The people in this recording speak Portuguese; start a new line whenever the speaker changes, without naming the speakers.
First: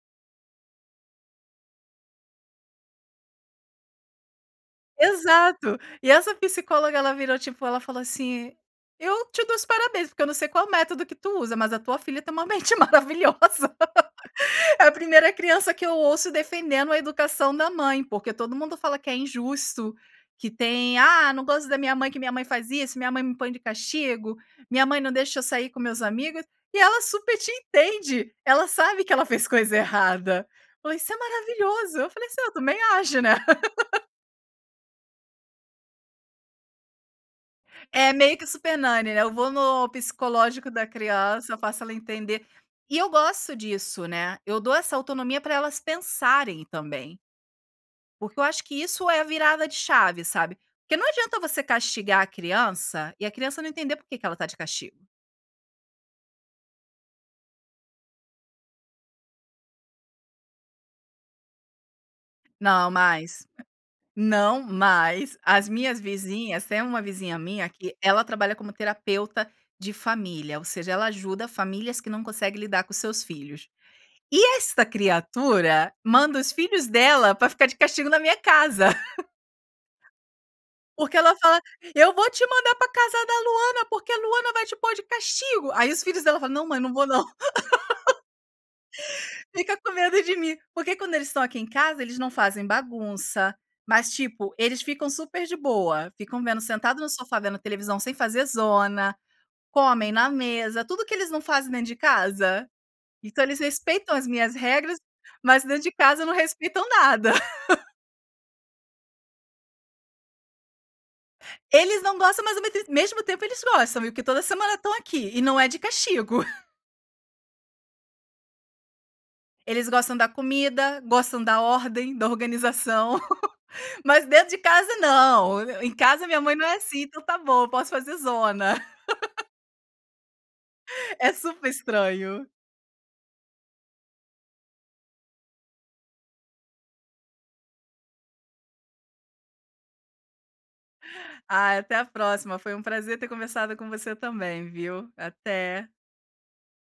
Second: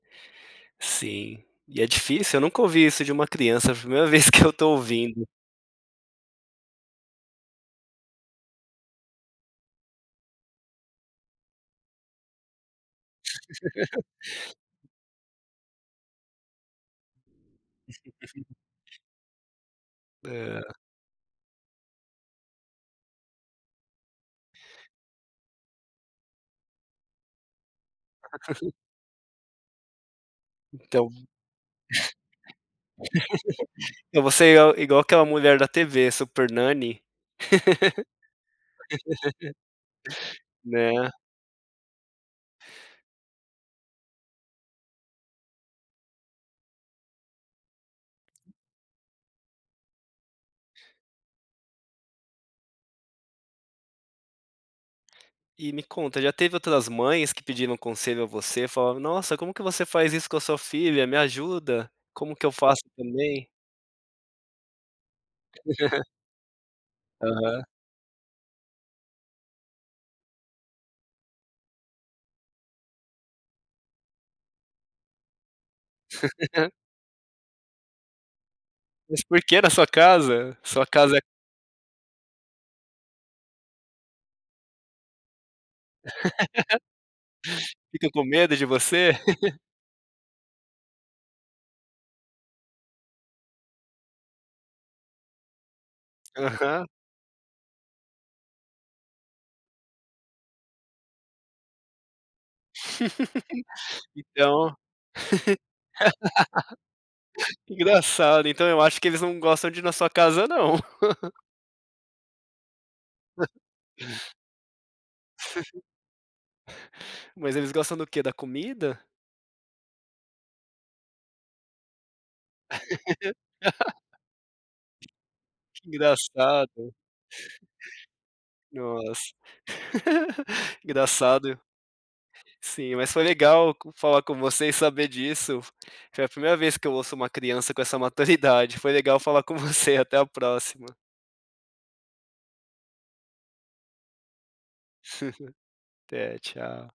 Sim, e é difícil, eu nunca ouvi isso de uma criança, é a primeira vez que eu tô ouvindo.
Exato. E essa psicóloga ela virou, tipo, ela falou assim: "Eu te dou os parabéns, porque eu não sei qual método que tu usa mas a tua filha tem uma mente maravilhosa. É a primeira criança que eu ouço defendendo a educação da mãe, porque todo mundo fala que é injusto, que
É.
tem, 'Ah, não gosto da minha mãe, que minha mãe faz isso, minha mãe me põe de castigo, minha mãe não deixa eu sair com meus amigos'. E ela super te entende, ela sabe que ela fez coisa errada".
Então
Falou: "Isso é maravilhoso", eu falei assim: "Ah, eu também acho, né".
E você é igu igual aquela mulher da TV, a Super Nanny.
É meio que Super Nanny, né, eu vou no psicológico da
Né.
criança, eu faço ela entender. E eu gosto disso, né, eu dou essa autonomia pra elas pensarem também. Porque eu acho que isso é a virada de chave, sabe. Porque não adianta você castigar a criança e a criança não entender porque que ela tá de castigo.
E me conta, já teve outras mães que pediram conselho a você, falaram: "Nossa, como que você faz isso com a sua filha, me ajuda, como que eu f aço
Não, mas
também?".
não, mas as minhas vizinhas tem uma vizinha
Aham.
minha que ela trabalha como terapeuta de família, ou seja, ela ajuda famílias que não conseguem lidar com os seus filhos. E esta criatura manda os filhos dela pra ficar de castigo na minha casa.
Mas por que na sua casa? Sua
Porque
casa é
ela fala: "Eu vou te mandar pra casa da Luana, porque a Luana vai te pôr de castigo", aí os filhos dela falam: "Não, mãe, não vou não".
Ficam com medo de você?
Fica com medo de mim. Porque quando eles estão aqui em casa eles não fazem bagunça, mas tipo, eles ficam super de boa. Ficam vendo
Aham.
sentado no sofá, vendo televisão sem fazer zona, comem na mesa, tudo o que eles não fazem dentro de casa. Então eles respeitam as minhas
Então
regras, mas dentro de casa não respeitam nada.
que engraçado. Então eu acho que eles não gostam de ir na sua casa não.
Eles não gostam, mais ao meste mesmo tempo eles gostam, porque toda semana estão aqui, e não é de castigo.
Mas eles gostam do quê? Da comida?
Eles gostam da comida, gostam da ordem, da organização. Mas dentro de casa não,
Que
"Em casa minha mãe não
engraçado.
é assim, então tá bom, eu posso fazer zona".
Nossa.
É
Engraçado.
super estranho.
Sim, mas foi legal con falar com você e saber disso. Foi a primeira vez que eu ouço uma criança com essa maturidade. Foi legal falar com você, até a próxima.
Ai, até a próxima. Foi um prazer ter começado com você também, viu. Até.
Até, tchau.